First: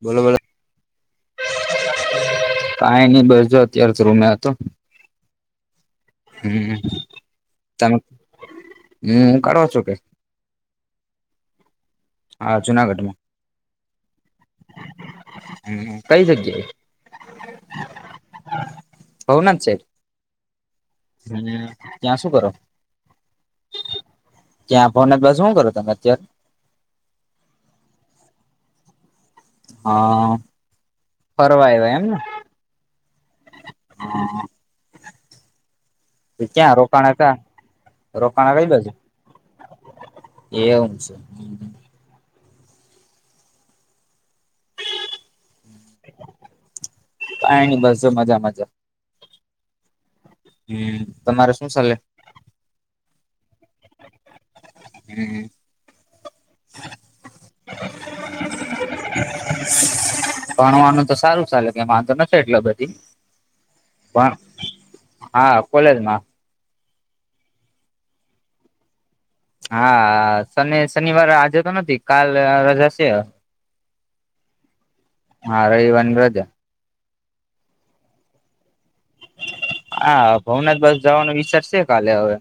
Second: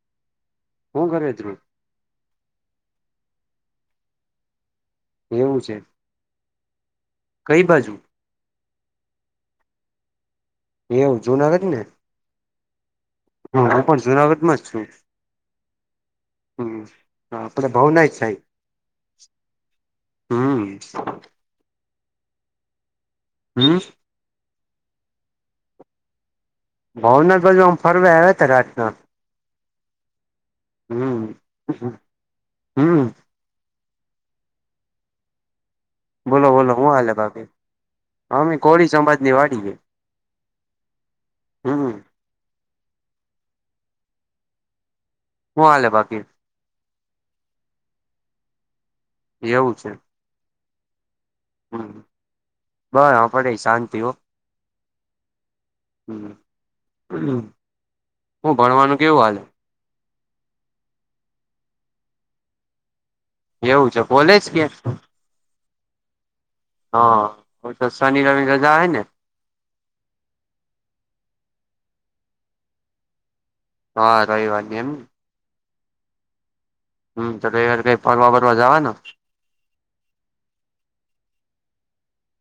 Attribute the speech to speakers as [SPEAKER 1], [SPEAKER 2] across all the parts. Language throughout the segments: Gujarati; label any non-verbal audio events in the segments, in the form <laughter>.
[SPEAKER 1] બોલો બોલો
[SPEAKER 2] હું ઘરું
[SPEAKER 1] કાં નહી બજો અત્ય્યારે તો રૂમે હતો
[SPEAKER 2] એવું છે
[SPEAKER 1] હમ
[SPEAKER 2] કઈ બાજુ
[SPEAKER 1] તમે હમ હું કાઢો છો કે
[SPEAKER 2] એવું જુનાગર ને
[SPEAKER 1] હા જુનાગઢમાં
[SPEAKER 2] હા હું પણ જુનાગતમાં છું
[SPEAKER 1] કઈ જગ્યાએ
[SPEAKER 2] હમ આપડે ભાવ ના છે
[SPEAKER 1] ભવનાથ સાહેબ હ ત્યાં શું કરો
[SPEAKER 2] હમ
[SPEAKER 1] ત્યાં ભોનથ બાસ શું કરો તમે અત્યારે
[SPEAKER 2] ભાવનાથ બાજુ આમ ફરવા આવ્યા ત રાતના
[SPEAKER 1] હા
[SPEAKER 2] હમ
[SPEAKER 1] ફરવા આવ એમને
[SPEAKER 2] હમ બોલો બોલો
[SPEAKER 1] ક્યાં
[SPEAKER 2] હું હાલે
[SPEAKER 1] રોકાણ ક્યા
[SPEAKER 2] બાકી
[SPEAKER 1] રોકાણ
[SPEAKER 2] અમે
[SPEAKER 1] કઈ બાજ
[SPEAKER 2] કોળી સમાજ ની વાડી છે
[SPEAKER 1] એવું છે
[SPEAKER 2] હમ હું હ આવેાલલે બાકીર
[SPEAKER 1] પાણી બસો મજા મજા
[SPEAKER 2] એવું છે
[SPEAKER 1] હમ તમારે શું
[SPEAKER 2] હમ
[SPEAKER 1] ચલે
[SPEAKER 2] બસ હ પડે શાંતિ હો
[SPEAKER 1] હમ
[SPEAKER 2] હ હું ભણવાનું કેવું હલે
[SPEAKER 1] ભણવાનું તો સારું ચાલે કે વાંધો ન છે એટલે બધી
[SPEAKER 2] એવું છે
[SPEAKER 1] પણ
[SPEAKER 2] બોલેજ કે
[SPEAKER 1] હા કોલે જમાં
[SPEAKER 2] હા ઓ તો શન ર રજા હૈ ને
[SPEAKER 1] હા શને શનિવાર આજે તો નથી કાલ રજા છે
[SPEAKER 2] હા રવવાની એમ
[SPEAKER 1] હા રહીવાન બ્રજે
[SPEAKER 2] હમ તો એ વાર કઈ ફરવા ફરવા જવા ને
[SPEAKER 1] હા ભવનાથ બસ જવાનો વિચાર છે કાલે હવે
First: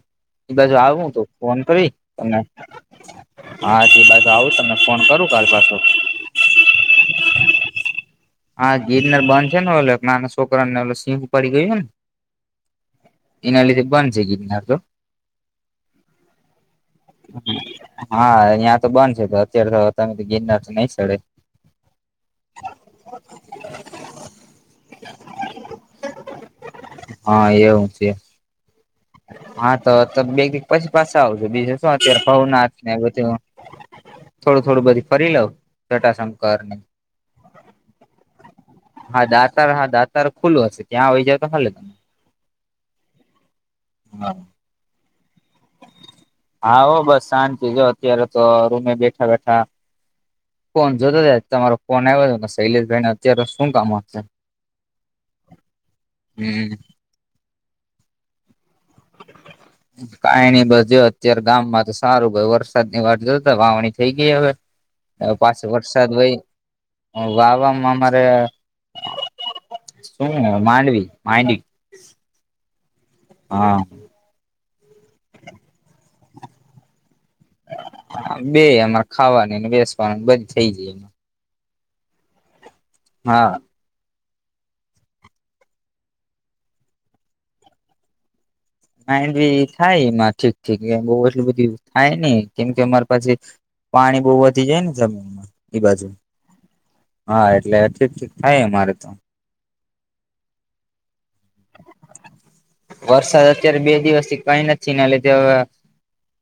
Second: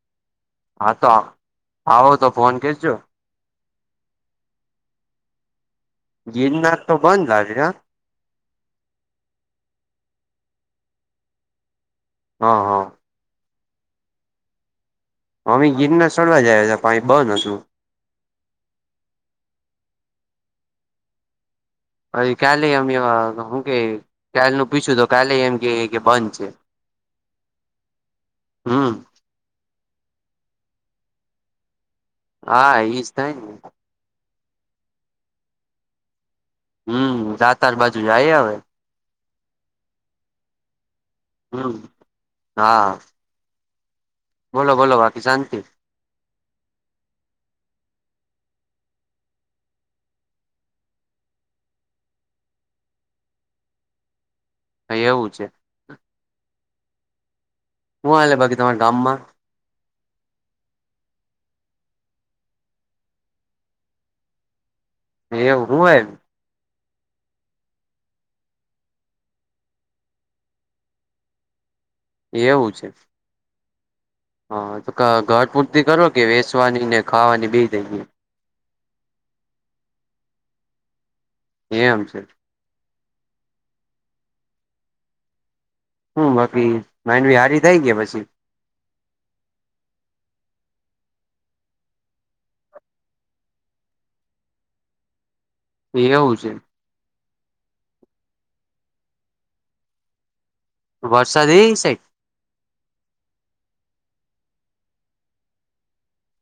[SPEAKER 1] બાજુ આવું તો ફોન કરી
[SPEAKER 2] આવો તો
[SPEAKER 1] તને
[SPEAKER 2] ફોન કરજો
[SPEAKER 1] હા એ બાસે આવું તમને ફોન કરું કાલ પાછો
[SPEAKER 2] ગના તો બંધ
[SPEAKER 1] હા ગીરનાર બંધ છે ને ઓલે નાના છોકરા ને ઓ સિંહ પડી ગયું ને
[SPEAKER 2] હા હા
[SPEAKER 1] એના લીધે બંધ છે ગીિનાર તો
[SPEAKER 2] અવે ગીરના સડવા જયા હતા પા બંધ હતું
[SPEAKER 1] હા અહં તો બંધ છે તો અત્યારે તો તમે તો ગિરનાર નઈ સડે
[SPEAKER 2] અ ક્યા લઈ વા કે કાલનું પીછું તો કાલે એમ કે કે બંધ છે.
[SPEAKER 1] હા એ હઉ છે
[SPEAKER 2] હમ
[SPEAKER 1] હા તો બે ક પછી પાછ આવજો બીજ શું અત્યારે ફવનાથ
[SPEAKER 2] હા
[SPEAKER 1] ને
[SPEAKER 2] એજ થાય
[SPEAKER 1] બધી
[SPEAKER 2] ને
[SPEAKER 1] થોડું થોડું બધી ફરી લવ જટાશંકર ને
[SPEAKER 2] હમ રાતાર બાજુ જાય હવે
[SPEAKER 1] હા દાતર હા દાતર ખુલ્ું હશે ત્યાં આવીઈ જ
[SPEAKER 2] હમ હા
[SPEAKER 1] હા
[SPEAKER 2] બોલો બોલો બાકી શાંત
[SPEAKER 1] હા હો બસ શાંતિ જો અત્યારે તો રૂમે બેઠા બેઠા ફોન જોતો જાય તમારો ફોન આવ્યો હતોને શૈલેષભાઈ ને અત્યારે શું કામશે
[SPEAKER 2] હ એવું છે
[SPEAKER 1] હમ
[SPEAKER 2] શું હલે બાકી તમારા ગામમાં
[SPEAKER 1] કઈ નની બસ જો અત્યારે ગામમાં તો સારું વરસાદની વાર જોતા વાવણી થઈ ગઈ હવે
[SPEAKER 2] <inaudible>
[SPEAKER 1] હ પાછ
[SPEAKER 2] એવું હું
[SPEAKER 1] વરસાદ ભાઈ હ વાવામાં અમારે શું માંડવી માંડવી
[SPEAKER 2] એવું છે
[SPEAKER 1] હા
[SPEAKER 2] હા તો ઘર પૂરતી કરો કે વેચવાની ને ખાવાની બે જઈએ
[SPEAKER 1] હ બે અમારે ખાવાની ને બેસવાનું બધી થઈ જાય એમાં
[SPEAKER 2] એમ છે
[SPEAKER 1] હા
[SPEAKER 2] હ બાકી માઇન્ડ બ હારી થઈ ગયા પછી
[SPEAKER 1] માડ બી થાયમાં ઠીક ઠીક બ એટલું બધું થાય નઈ કેમ કે અમારે પાસેી પાણી બહુ વધી જાય ને જમીન માં એઈ બાજુ
[SPEAKER 2] એવું છે
[SPEAKER 1] હા એટલે ઠીક ઠીક થાય અમારે તો
[SPEAKER 2] વર્સા દ સેટ
[SPEAKER 1] વરસાદ અત્યારે બે દિવસ થી કઈ નથી ને એટલે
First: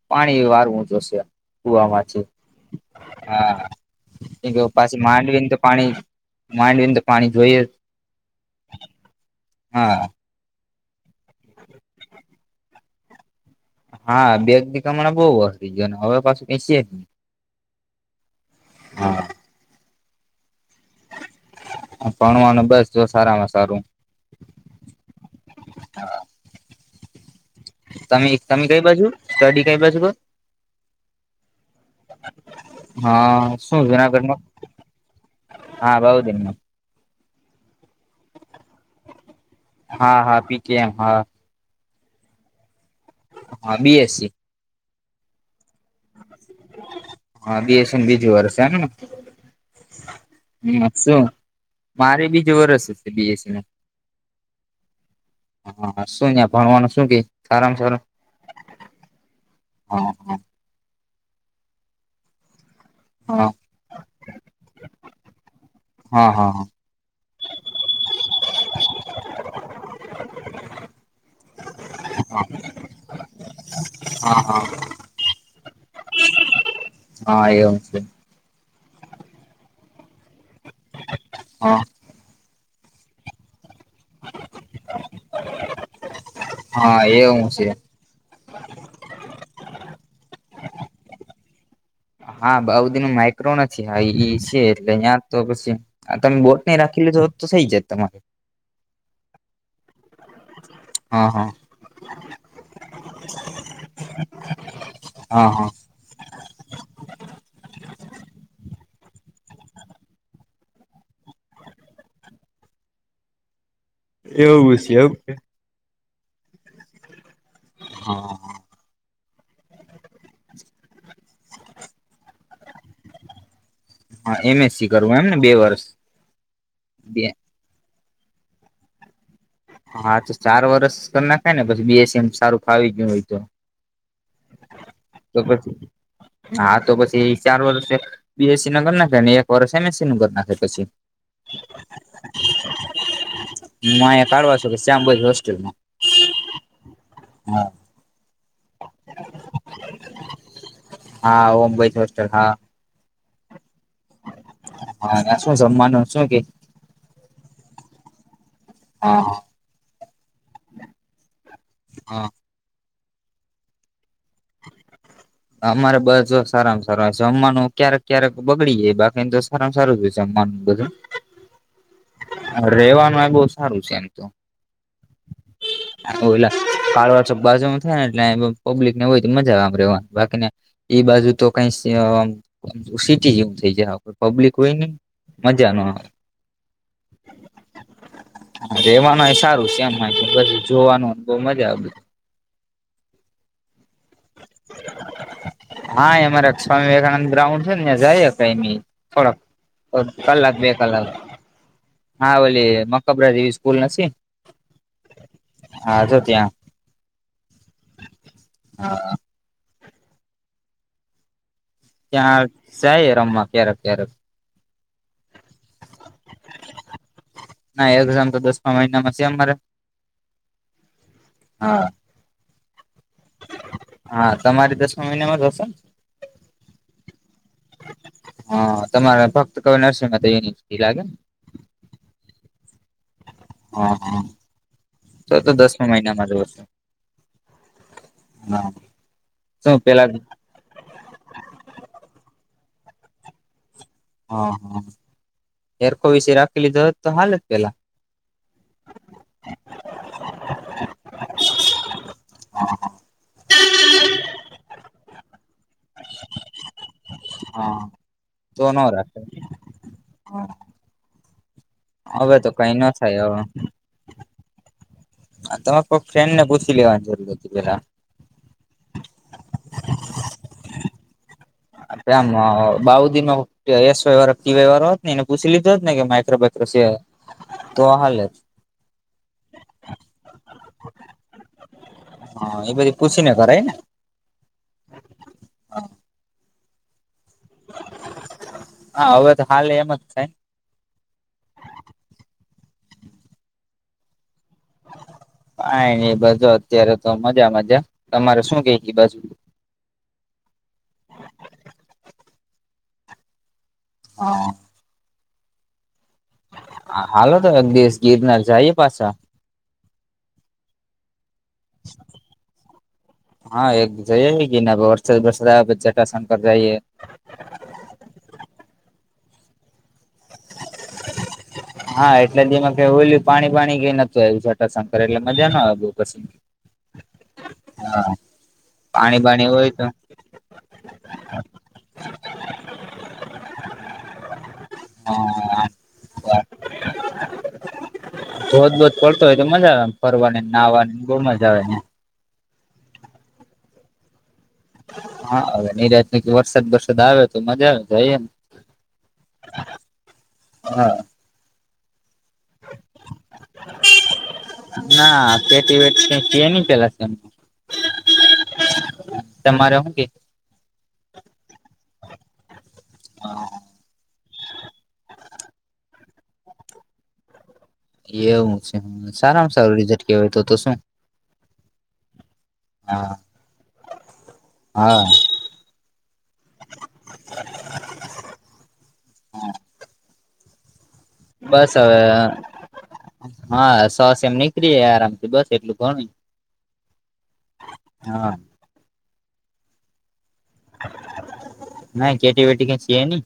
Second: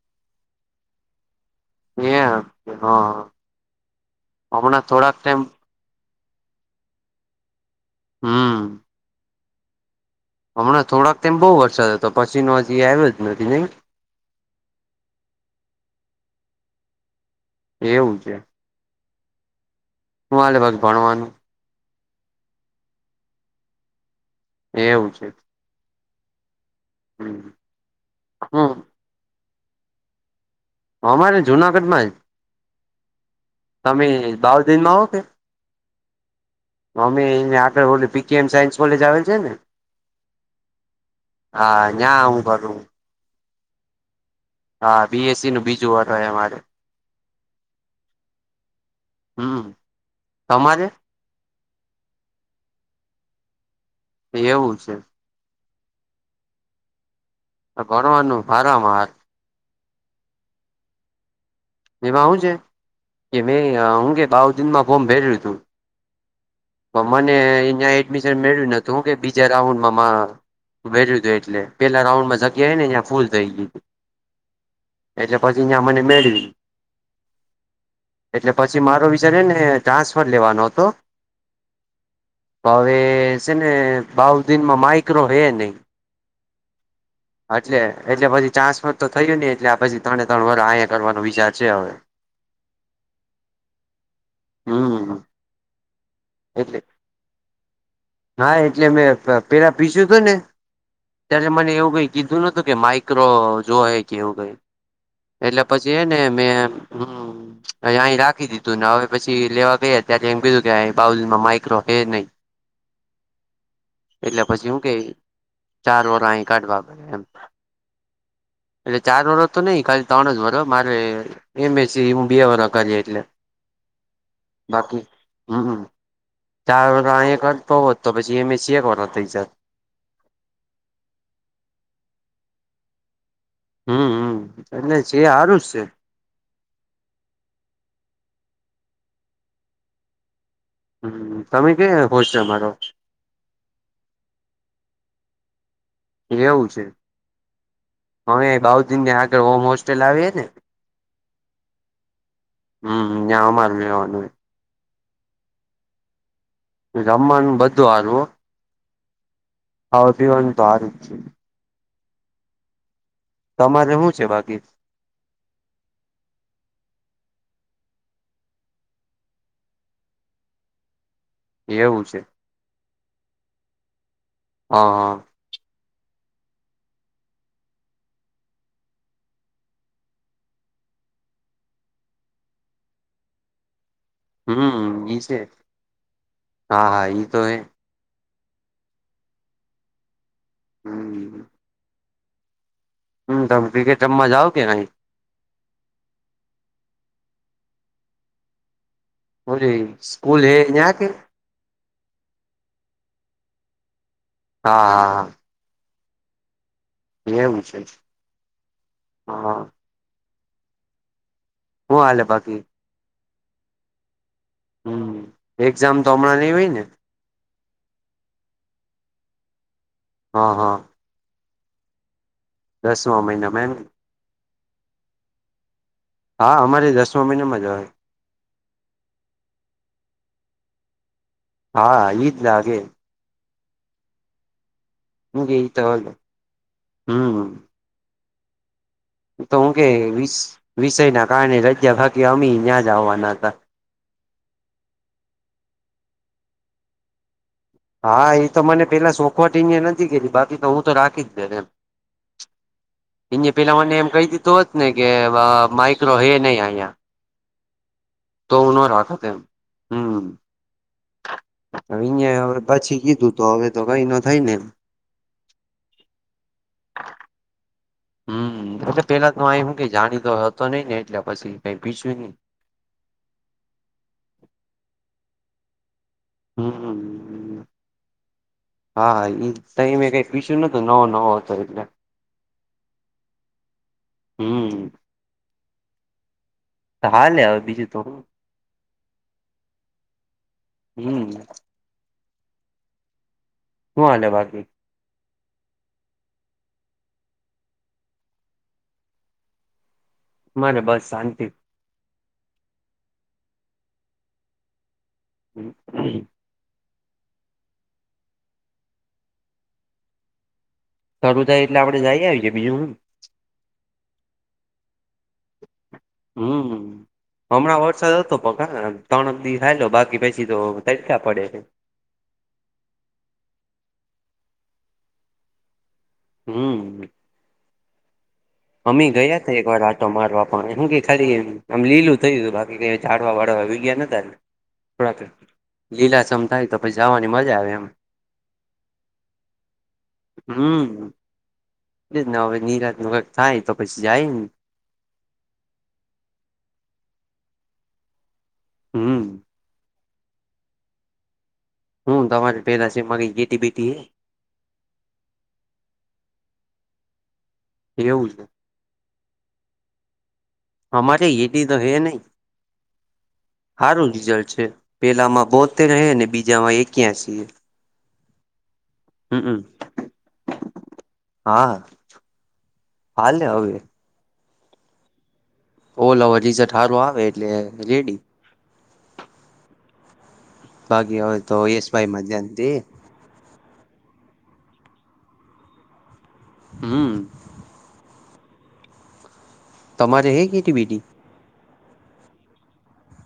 [SPEAKER 1] પાણી વારવું જોશે કુવામાં છે
[SPEAKER 2] એ હા
[SPEAKER 1] હા
[SPEAKER 2] હમણાં
[SPEAKER 1] પાછી
[SPEAKER 2] થોડાક ટાઈમ
[SPEAKER 1] માંડવીને તો પાણી માંડવીને તો પાણી જોઈએ
[SPEAKER 2] હમ
[SPEAKER 1] હા
[SPEAKER 2] હમણાં થોડાકમ બહુ વરસાદ હતો પછી નો હજી આવ્યો જ નથી નઈ
[SPEAKER 1] હા બેગ ની કામણા બહુ વસ્તી ગયો હવે પાું કઈ છેી જ
[SPEAKER 2] એવું છે
[SPEAKER 1] હા
[SPEAKER 2] શું આલે ભ ભણવાનું
[SPEAKER 1] ભણવાનું બસ જો સારા માં સારું
[SPEAKER 2] એવું છે
[SPEAKER 1] હા
[SPEAKER 2] હમ
[SPEAKER 1] તમે તમે કઈ બાજુ સ્ટડી કઈ બાજુ કર
[SPEAKER 2] અમારે જુનાગઢ માં જ
[SPEAKER 1] હા શું
[SPEAKER 2] તમે
[SPEAKER 1] જુનાગઢમાં હા બાઉ દન ન
[SPEAKER 2] મમ્મી એ આગળ ઓ પીકેએમ સાયન્સ કોલેજ આવેલ છે ને
[SPEAKER 1] હા હા પીકેએમ હા
[SPEAKER 2] હા ્યાં આવું કરું
[SPEAKER 1] હા બીએસસી
[SPEAKER 2] હા બી. એસ. સી નું બીજું વરહ હોય અમારે
[SPEAKER 1] હ બી. એસ. સી નું બીજું વરસ સે એમને
[SPEAKER 2] હમ
[SPEAKER 1] હમ
[SPEAKER 2] તમારે
[SPEAKER 1] સુ મારે બીજું વરસ હસે બી. એસ. સી નું
[SPEAKER 2] એવું છે
[SPEAKER 1] હા સુ ન્ય ભણવાનું શું કે સારામાં
[SPEAKER 2] તો ભણવાનું હારમ હારુ
[SPEAKER 1] ઓકે
[SPEAKER 2] એમાં હું છે કે
[SPEAKER 1] હા
[SPEAKER 2] મેં હું કે બાવ દિન માં ફોર્મ ભેર્યું તું
[SPEAKER 1] અ હ હ
[SPEAKER 2] પણ મને અંયા એડમિશન મેળવ્યું નતુ કે બીજા રાઉન્ડમાં મા ભર્યું તું એટલે પેલા રાઉન્ડ માં જગ્યા હેં ન્યા ફૂલ થઈ ગઈ
[SPEAKER 1] અ હા
[SPEAKER 2] એટલે પછી યા મને મેળવી
[SPEAKER 1] હા એ આવશે
[SPEAKER 2] એટલે પછી મારો વિચાર હેને ટ્રાન્સફર લેવાનો હતો
[SPEAKER 1] હ
[SPEAKER 2] અવે સેને બાઉ દીનમાં માઈક્રો હે નહ
[SPEAKER 1] હા એવું છે
[SPEAKER 2] એટલે એટલે પછી ચાન્સમાં તો થયું નને એટલે આ પછી તણે તણ વર અહીંયા કરવાનો વિચાર છે હવે
[SPEAKER 1] હા બાઉદિનો માઈક્રો નથી હ ઈ છે એટલે
[SPEAKER 2] હમ
[SPEAKER 1] યા તો પછી આ તમે બૉટની
[SPEAKER 2] એટલે
[SPEAKER 1] રાખી લીધું હોત તો થઈ જાત તમાર
[SPEAKER 2] હા એટલે મેં પ પેલા પીસ્યું તું ને
[SPEAKER 1] હા
[SPEAKER 2] ત્યારે
[SPEAKER 1] હા
[SPEAKER 2] મને એવું કંઈ કીધું નતું કે માઇક્રો જો એ કે એવું કંઈ
[SPEAKER 1] અ હ
[SPEAKER 2] જેને મે હમ અઇ અહી રાખી દીધું ને હવે પછી લેવા ગયા ત્યારે એમ કીધું કે એ બાઉલ માં માઈક્રો હે નહી એટલે પછી
[SPEAKER 1] એવું
[SPEAKER 2] હું કે
[SPEAKER 1] છે એમ
[SPEAKER 2] ચાર વરહી કાઢવા પઢશે
[SPEAKER 1] હા
[SPEAKER 2] એટલે ચાર વરહ તો નઈ ખાલી તણ જ વરહ મારે એમ. એસ. સી હું બે વરહ કરી એટલે
[SPEAKER 1] એમએસસી
[SPEAKER 2] બાકી
[SPEAKER 1] કરવું એમને બે
[SPEAKER 2] હમ હમ
[SPEAKER 1] વર્ષ
[SPEAKER 2] ચાર
[SPEAKER 1] બે
[SPEAKER 2] વરહ કર તો તો પછી એમ. એસ. સી એક વરહ થઈ જાત
[SPEAKER 1] હા તો ચાર વરસ કર નાખાઈ ને પછી બી. એસ. સી મ સારું ફાવી ગયું હોય તો
[SPEAKER 2] હમ હમ એટલે છે
[SPEAKER 1] તો
[SPEAKER 2] સારું જ
[SPEAKER 1] પછી
[SPEAKER 2] છે
[SPEAKER 1] હા તો પછી ચાર વર્ષ બી. એસ. સી ના કર નાખે ને એક વર્ષ એમ. એસ. સી નું કર નાખે પછી
[SPEAKER 2] હ તમે કઈ હોસ્ટેલ માં રો છો
[SPEAKER 1] હું અંયા કાઢવા ચોકડી શ્યામ બોઇઝ હોસ્ટેલ માં
[SPEAKER 2] એવું છે અવે બાઉ દિન ની આગળ ઓમ હોસ્ટેલ આવી હેને
[SPEAKER 1] હા ઓમ બોયઝ હોસ્ટેલ હા
[SPEAKER 2] હમ ન્યા અમાર રેવાનું હ
[SPEAKER 1] હા ન્યા સુ જમવાનું શું કે
[SPEAKER 2] જમમાંનું બધું હારું હો
[SPEAKER 1] હ
[SPEAKER 2] ફાવતી હોઈન તો હારુ
[SPEAKER 1] હા
[SPEAKER 2] તમારે હું છે બાકી
[SPEAKER 1] અમારે બસ જો સારામ સારું હો છે જમવાનું ક્યારેક ક્યારેક બગડી જાય બાકીન તો સારામ સારું હોય જમવાનું બધું
[SPEAKER 2] એવું છે
[SPEAKER 1] રેવાનું આ બહ સારું છે એમ તો
[SPEAKER 2] હા હા
[SPEAKER 1] કાળવા ચોક બાજુમાં થાય ને એટલે પબ્લિક ને હોય તો મજા આવે રેવાની બાકીને એ બાજુ તો કઈ સીટી જેવું થઈ જાય પબ્લિક હોય ને
[SPEAKER 2] હમ ઈ છે
[SPEAKER 1] મજા ન આવે
[SPEAKER 2] હા હા એઈ તો હૈ
[SPEAKER 1] હા રેવાનુંય સારું છે એમછ જોવાનું બઉ
[SPEAKER 2] હમ
[SPEAKER 1] મજા આવે
[SPEAKER 2] હમ તમે ક્રીકેટ રમવા જાઓ કે નહીં
[SPEAKER 1] હા એમાંરે સ્વામી વિવેકાનંદ ગ્રાઉન્ડ છે ને્યા જઈ એ
[SPEAKER 2] ઓલી
[SPEAKER 1] થોડક
[SPEAKER 2] સ્કૂલ
[SPEAKER 1] કલાક
[SPEAKER 2] હે
[SPEAKER 1] બે
[SPEAKER 2] ન્યા કે
[SPEAKER 1] કલાક હા ઓલી મકબરા જેવી સ્કૂલ નથી?
[SPEAKER 2] હા હા હા
[SPEAKER 1] હા જો ત્યાં
[SPEAKER 2] એમ છે
[SPEAKER 1] હા
[SPEAKER 2] હા હ હું હાલે
[SPEAKER 1] ત્યાં
[SPEAKER 2] બાકી
[SPEAKER 1] જાય રમવા ક્યારેક ક્યારેક
[SPEAKER 2] હમ એક્ઝામ તો હમણાં નઈ હોય ને?
[SPEAKER 1] ના એક્ઝામ તો દસમાં મહિનામાં છે મારે
[SPEAKER 2] હા હા
[SPEAKER 1] હા
[SPEAKER 2] દસવા મહિનામાં ને
[SPEAKER 1] હા તમારી દસમા મહિનામાં જ હશે?
[SPEAKER 2] હા અમારી દસમા મહિનામાં જ હોય
[SPEAKER 1] હા તમારે ફક્ત ક નરસિંગ માં તો યુનિવર્સિટી લાગે ને
[SPEAKER 2] હા ઈજ લાગે
[SPEAKER 1] હા હા તો
[SPEAKER 2] હું
[SPEAKER 1] તો
[SPEAKER 2] કે ઈ
[SPEAKER 1] દસમ
[SPEAKER 2] હલે.
[SPEAKER 1] મહિનામાં જ હોય
[SPEAKER 2] હમ
[SPEAKER 1] ના
[SPEAKER 2] તો હું કે વિષય ના કારણે રજા રાકી અમી ન્યાં જ આવવાના હતા
[SPEAKER 1] હ હા હેરખો વિશે રાખેલી જ તો હાલ જ પેલા
[SPEAKER 2] હા એ તો મને પેલા સોખવટ અ નથી કેતી બાકી તો હું તો રાખી જ દેત એમ
[SPEAKER 1] હ
[SPEAKER 2] એણે. પેલા મને એમ કહી દીધું હોત ને કે માઈક્રો હે નહીઅહિ
[SPEAKER 1] હા
[SPEAKER 2] તોહુ
[SPEAKER 1] તો
[SPEAKER 2] ન
[SPEAKER 1] રાખે
[SPEAKER 2] રાખત એમ હમ હવે
[SPEAKER 1] તો
[SPEAKER 2] અહીંયા
[SPEAKER 1] કઈ ન
[SPEAKER 2] પછી
[SPEAKER 1] થાય
[SPEAKER 2] કીધું તો હવે તો કઈ ન થઈ ને એમ.
[SPEAKER 1] હ તમારે કોઈક ફ્રેન્ડ ને પૂછી લેવાની જરૂર હતી પેલા
[SPEAKER 2] હમ એટલે પેલા તો આ હું કે જાણીતો હતો નઈિ ને એટલે પછી કઈ
[SPEAKER 1] આપ
[SPEAKER 2] પીછું
[SPEAKER 1] આમ
[SPEAKER 2] નહી.
[SPEAKER 1] બાઉદી માં એસ વાય વાળા કે ટીવાય વાળા ને એને પૂછી લીધું હોત ને કે મા
[SPEAKER 2] હમ
[SPEAKER 1] તો હાલ
[SPEAKER 2] હા એ ટાઈમે કઈ પુછ્યું નતું નવો નવો હતો એટલે
[SPEAKER 1] હા એ બધું પૂછીને કરાય ને
[SPEAKER 2] હમ હાલે આવે બીજું તોોડું
[SPEAKER 1] હા હવેતો હાલે એમજ થાય
[SPEAKER 2] હમ હું હાલે બાકી
[SPEAKER 1] કઈ નઈ બધુ અત્યારે તો મજા મજા તમારે શું કે બાજુ
[SPEAKER 2] મારે બસ શાંતિ
[SPEAKER 1] હા
[SPEAKER 2] હ
[SPEAKER 1] હા હાલો તો એક દિવસ ગિરનાર જઈએ પાછા
[SPEAKER 2] શરૂું થાય એટલે આપડે જઈ આવીએ બીજું હું
[SPEAKER 1] હા એક જઈ ગી ને વરસાદ વરસાદ આ જટશં કર જઈએ
[SPEAKER 2] હમ હમણાં વરસાદ હતો પકા ત્રણ દી હાયલો બાકી પછી તો ત ક્યાં પડે છે
[SPEAKER 1] હા એટલે જે એમાં ક ઓલું પાણી પાણી કઈ નતું આવ્યું છેટાશંકર એટલે મજા ન આવું પછી હા
[SPEAKER 2] મમ્મી ગયા તા એક વાર આટો મારવા પણ એમ કે ખાલી આમ લીલું થયું હતું બાકી ઝાડવા બાળડવા વઈ ગયા નતા ને
[SPEAKER 1] ના...
[SPEAKER 2] લીલાસમ થાય તો પછી જવાની મજા આવે એમ
[SPEAKER 1] ધોધ બોધ પડતો હોય તો મજા આવેને ફરવાની
[SPEAKER 2] હમ
[SPEAKER 1] નાહવાનીને બહુ મજા આવે ને
[SPEAKER 2] એ જ ને હવે નિરાત ન કક થાય તો પછી જાય ને
[SPEAKER 1] હા હવે નિરાત ન વરસાદ વરસાદ આવે્યો તો મજા આવે તોઈ ને
[SPEAKER 2] હમ
[SPEAKER 1] હા
[SPEAKER 2] હું તમારે પેલાશે મરી જેેટી બીટી
[SPEAKER 1] ના પેટી વેટી કઈ ન પેલા છે એમ
[SPEAKER 2] એવું છે
[SPEAKER 1] તમારે હું કે
[SPEAKER 2] અમારે એટી તો હે નહી હારું રિઝલ્ટ છે પેલામાં બોતેર હે અને બીજામાં એક્યાસી
[SPEAKER 1] એવું છે
[SPEAKER 2] હે
[SPEAKER 1] સારામાં
[SPEAKER 2] હમમ
[SPEAKER 1] સારું રીઝલ્ટ કેવાય તો તો શું
[SPEAKER 2] હા
[SPEAKER 1] હા
[SPEAKER 2] હાલે હવે
[SPEAKER 1] હા
[SPEAKER 2] ઓલવ રિઝલ્ટ હારુ આવે એટલે રેડી બાકી હો તો
[SPEAKER 1] બસ
[SPEAKER 2] એસ
[SPEAKER 1] હવે
[SPEAKER 2] વાય માં ધ્યાન દે
[SPEAKER 1] હા સો સૈમ એમ નીકળી જાય આરામથી બસ એટલું ભણું
[SPEAKER 2] હમ
[SPEAKER 1] હા
[SPEAKER 2] તમારે હે કેટી બેટી?
[SPEAKER 1] ના એટી બેેટી કઈ છે નઈ.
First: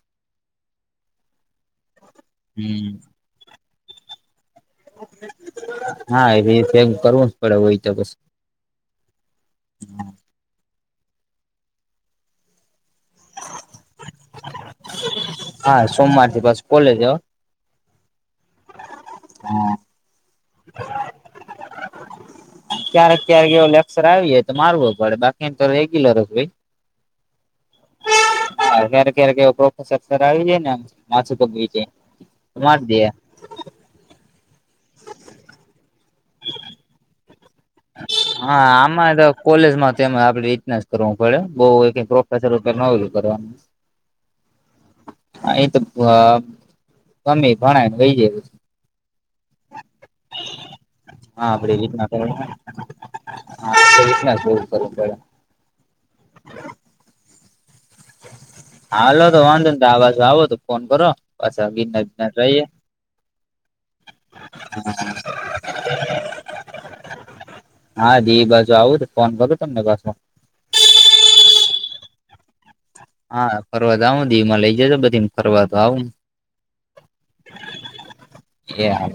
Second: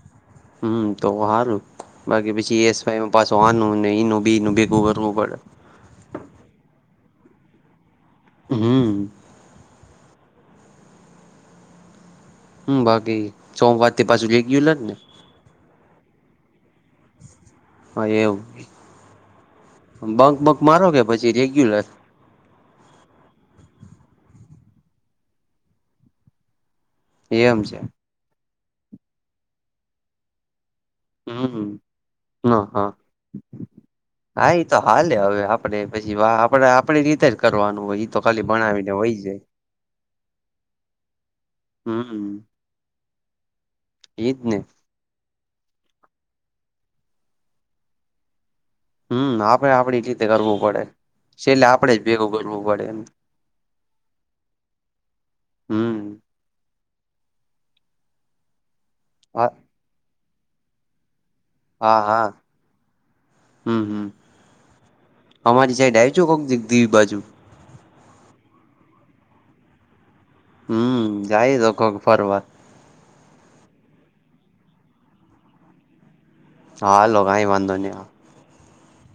[SPEAKER 2] હમ તો સારું, બાકી પછી એસ વાય
[SPEAKER 1] હમ
[SPEAKER 2] માં પાછું આનું એનું બેય ભેગું કરવું પડે.
[SPEAKER 1] હા એમ કરવું જ પડે હોય તો બસ'ઔ
[SPEAKER 2] હમ, ! હમ બાકી સોમવાર થી પાછું રેગ્યુલર?
[SPEAKER 1] હા સોમવારથી પાસું કોલેજ હા
[SPEAKER 2] હા એવું બંક બંક મારો કે પછી રેગ્યુલર?
[SPEAKER 1] ક્યારેક ક્યારેક એવો લેક્સર આવી જાય તો મારવો પડે બાકી એમ તો રેગ્યુલર જ હોય.
[SPEAKER 2] એમ છે.?
[SPEAKER 1] હા ક્યારે ક્યારે કે પ્રોફેસર સર આવી જાય ને માથું
[SPEAKER 2] હમ
[SPEAKER 1] પકવી દો તો
[SPEAKER 2] હા હા
[SPEAKER 1] મારી દે.
[SPEAKER 2] હા એ તો હાલે હવે આપણે પછી આપ આપડી રીતે જ કરવાનું હોય. ઈ તો ખાલી
[SPEAKER 1] હા
[SPEAKER 2] ભણાવીને
[SPEAKER 1] આમાં
[SPEAKER 2] વહી
[SPEAKER 1] તો
[SPEAKER 2] જાય
[SPEAKER 1] કોલેજમાં તેમ આપડે રીતના જ કરવું પડે બહું પ્રોફેસર બનાવું છું કરવાનું.
[SPEAKER 2] ઈજને
[SPEAKER 1] હા એ તો ગમે ભણાય વઈ જાય.
[SPEAKER 2] હમ આપડે આપડી રીતે કરવું પડે
[SPEAKER 1] હા
[SPEAKER 2] છેલ્લે
[SPEAKER 1] આપડે
[SPEAKER 2] આપણેે
[SPEAKER 1] રીતના
[SPEAKER 2] જ ભેગું કરવું પડે એ
[SPEAKER 1] હા ન કરવું પડે.
[SPEAKER 2] હમ
[SPEAKER 1] હાલો તો
[SPEAKER 2] હા
[SPEAKER 1] વાંધો તો આ બાજુ આવો તો ફોન કરો પાછા
[SPEAKER 2] હા
[SPEAKER 1] ગિરનાર
[SPEAKER 2] હા
[SPEAKER 1] વિરનાર જાયે.
[SPEAKER 2] હમ હમ અમારી સાઈડ આવીજુ કોક દિ દિવ બાજુ
[SPEAKER 1] હા દીવ બાજુ આવું ફોન કરું તમને પાસો.
[SPEAKER 2] હમ જાય તો <inaudible> ખ ફરવાર
[SPEAKER 1] હા ફરવા જાહુ દીવ મા લઇ જજો બધી ફરવા તો આવુ.
[SPEAKER 2] હા હાલ, ગાાઈ વાંધો નઈ.
[SPEAKER 1] એ હા,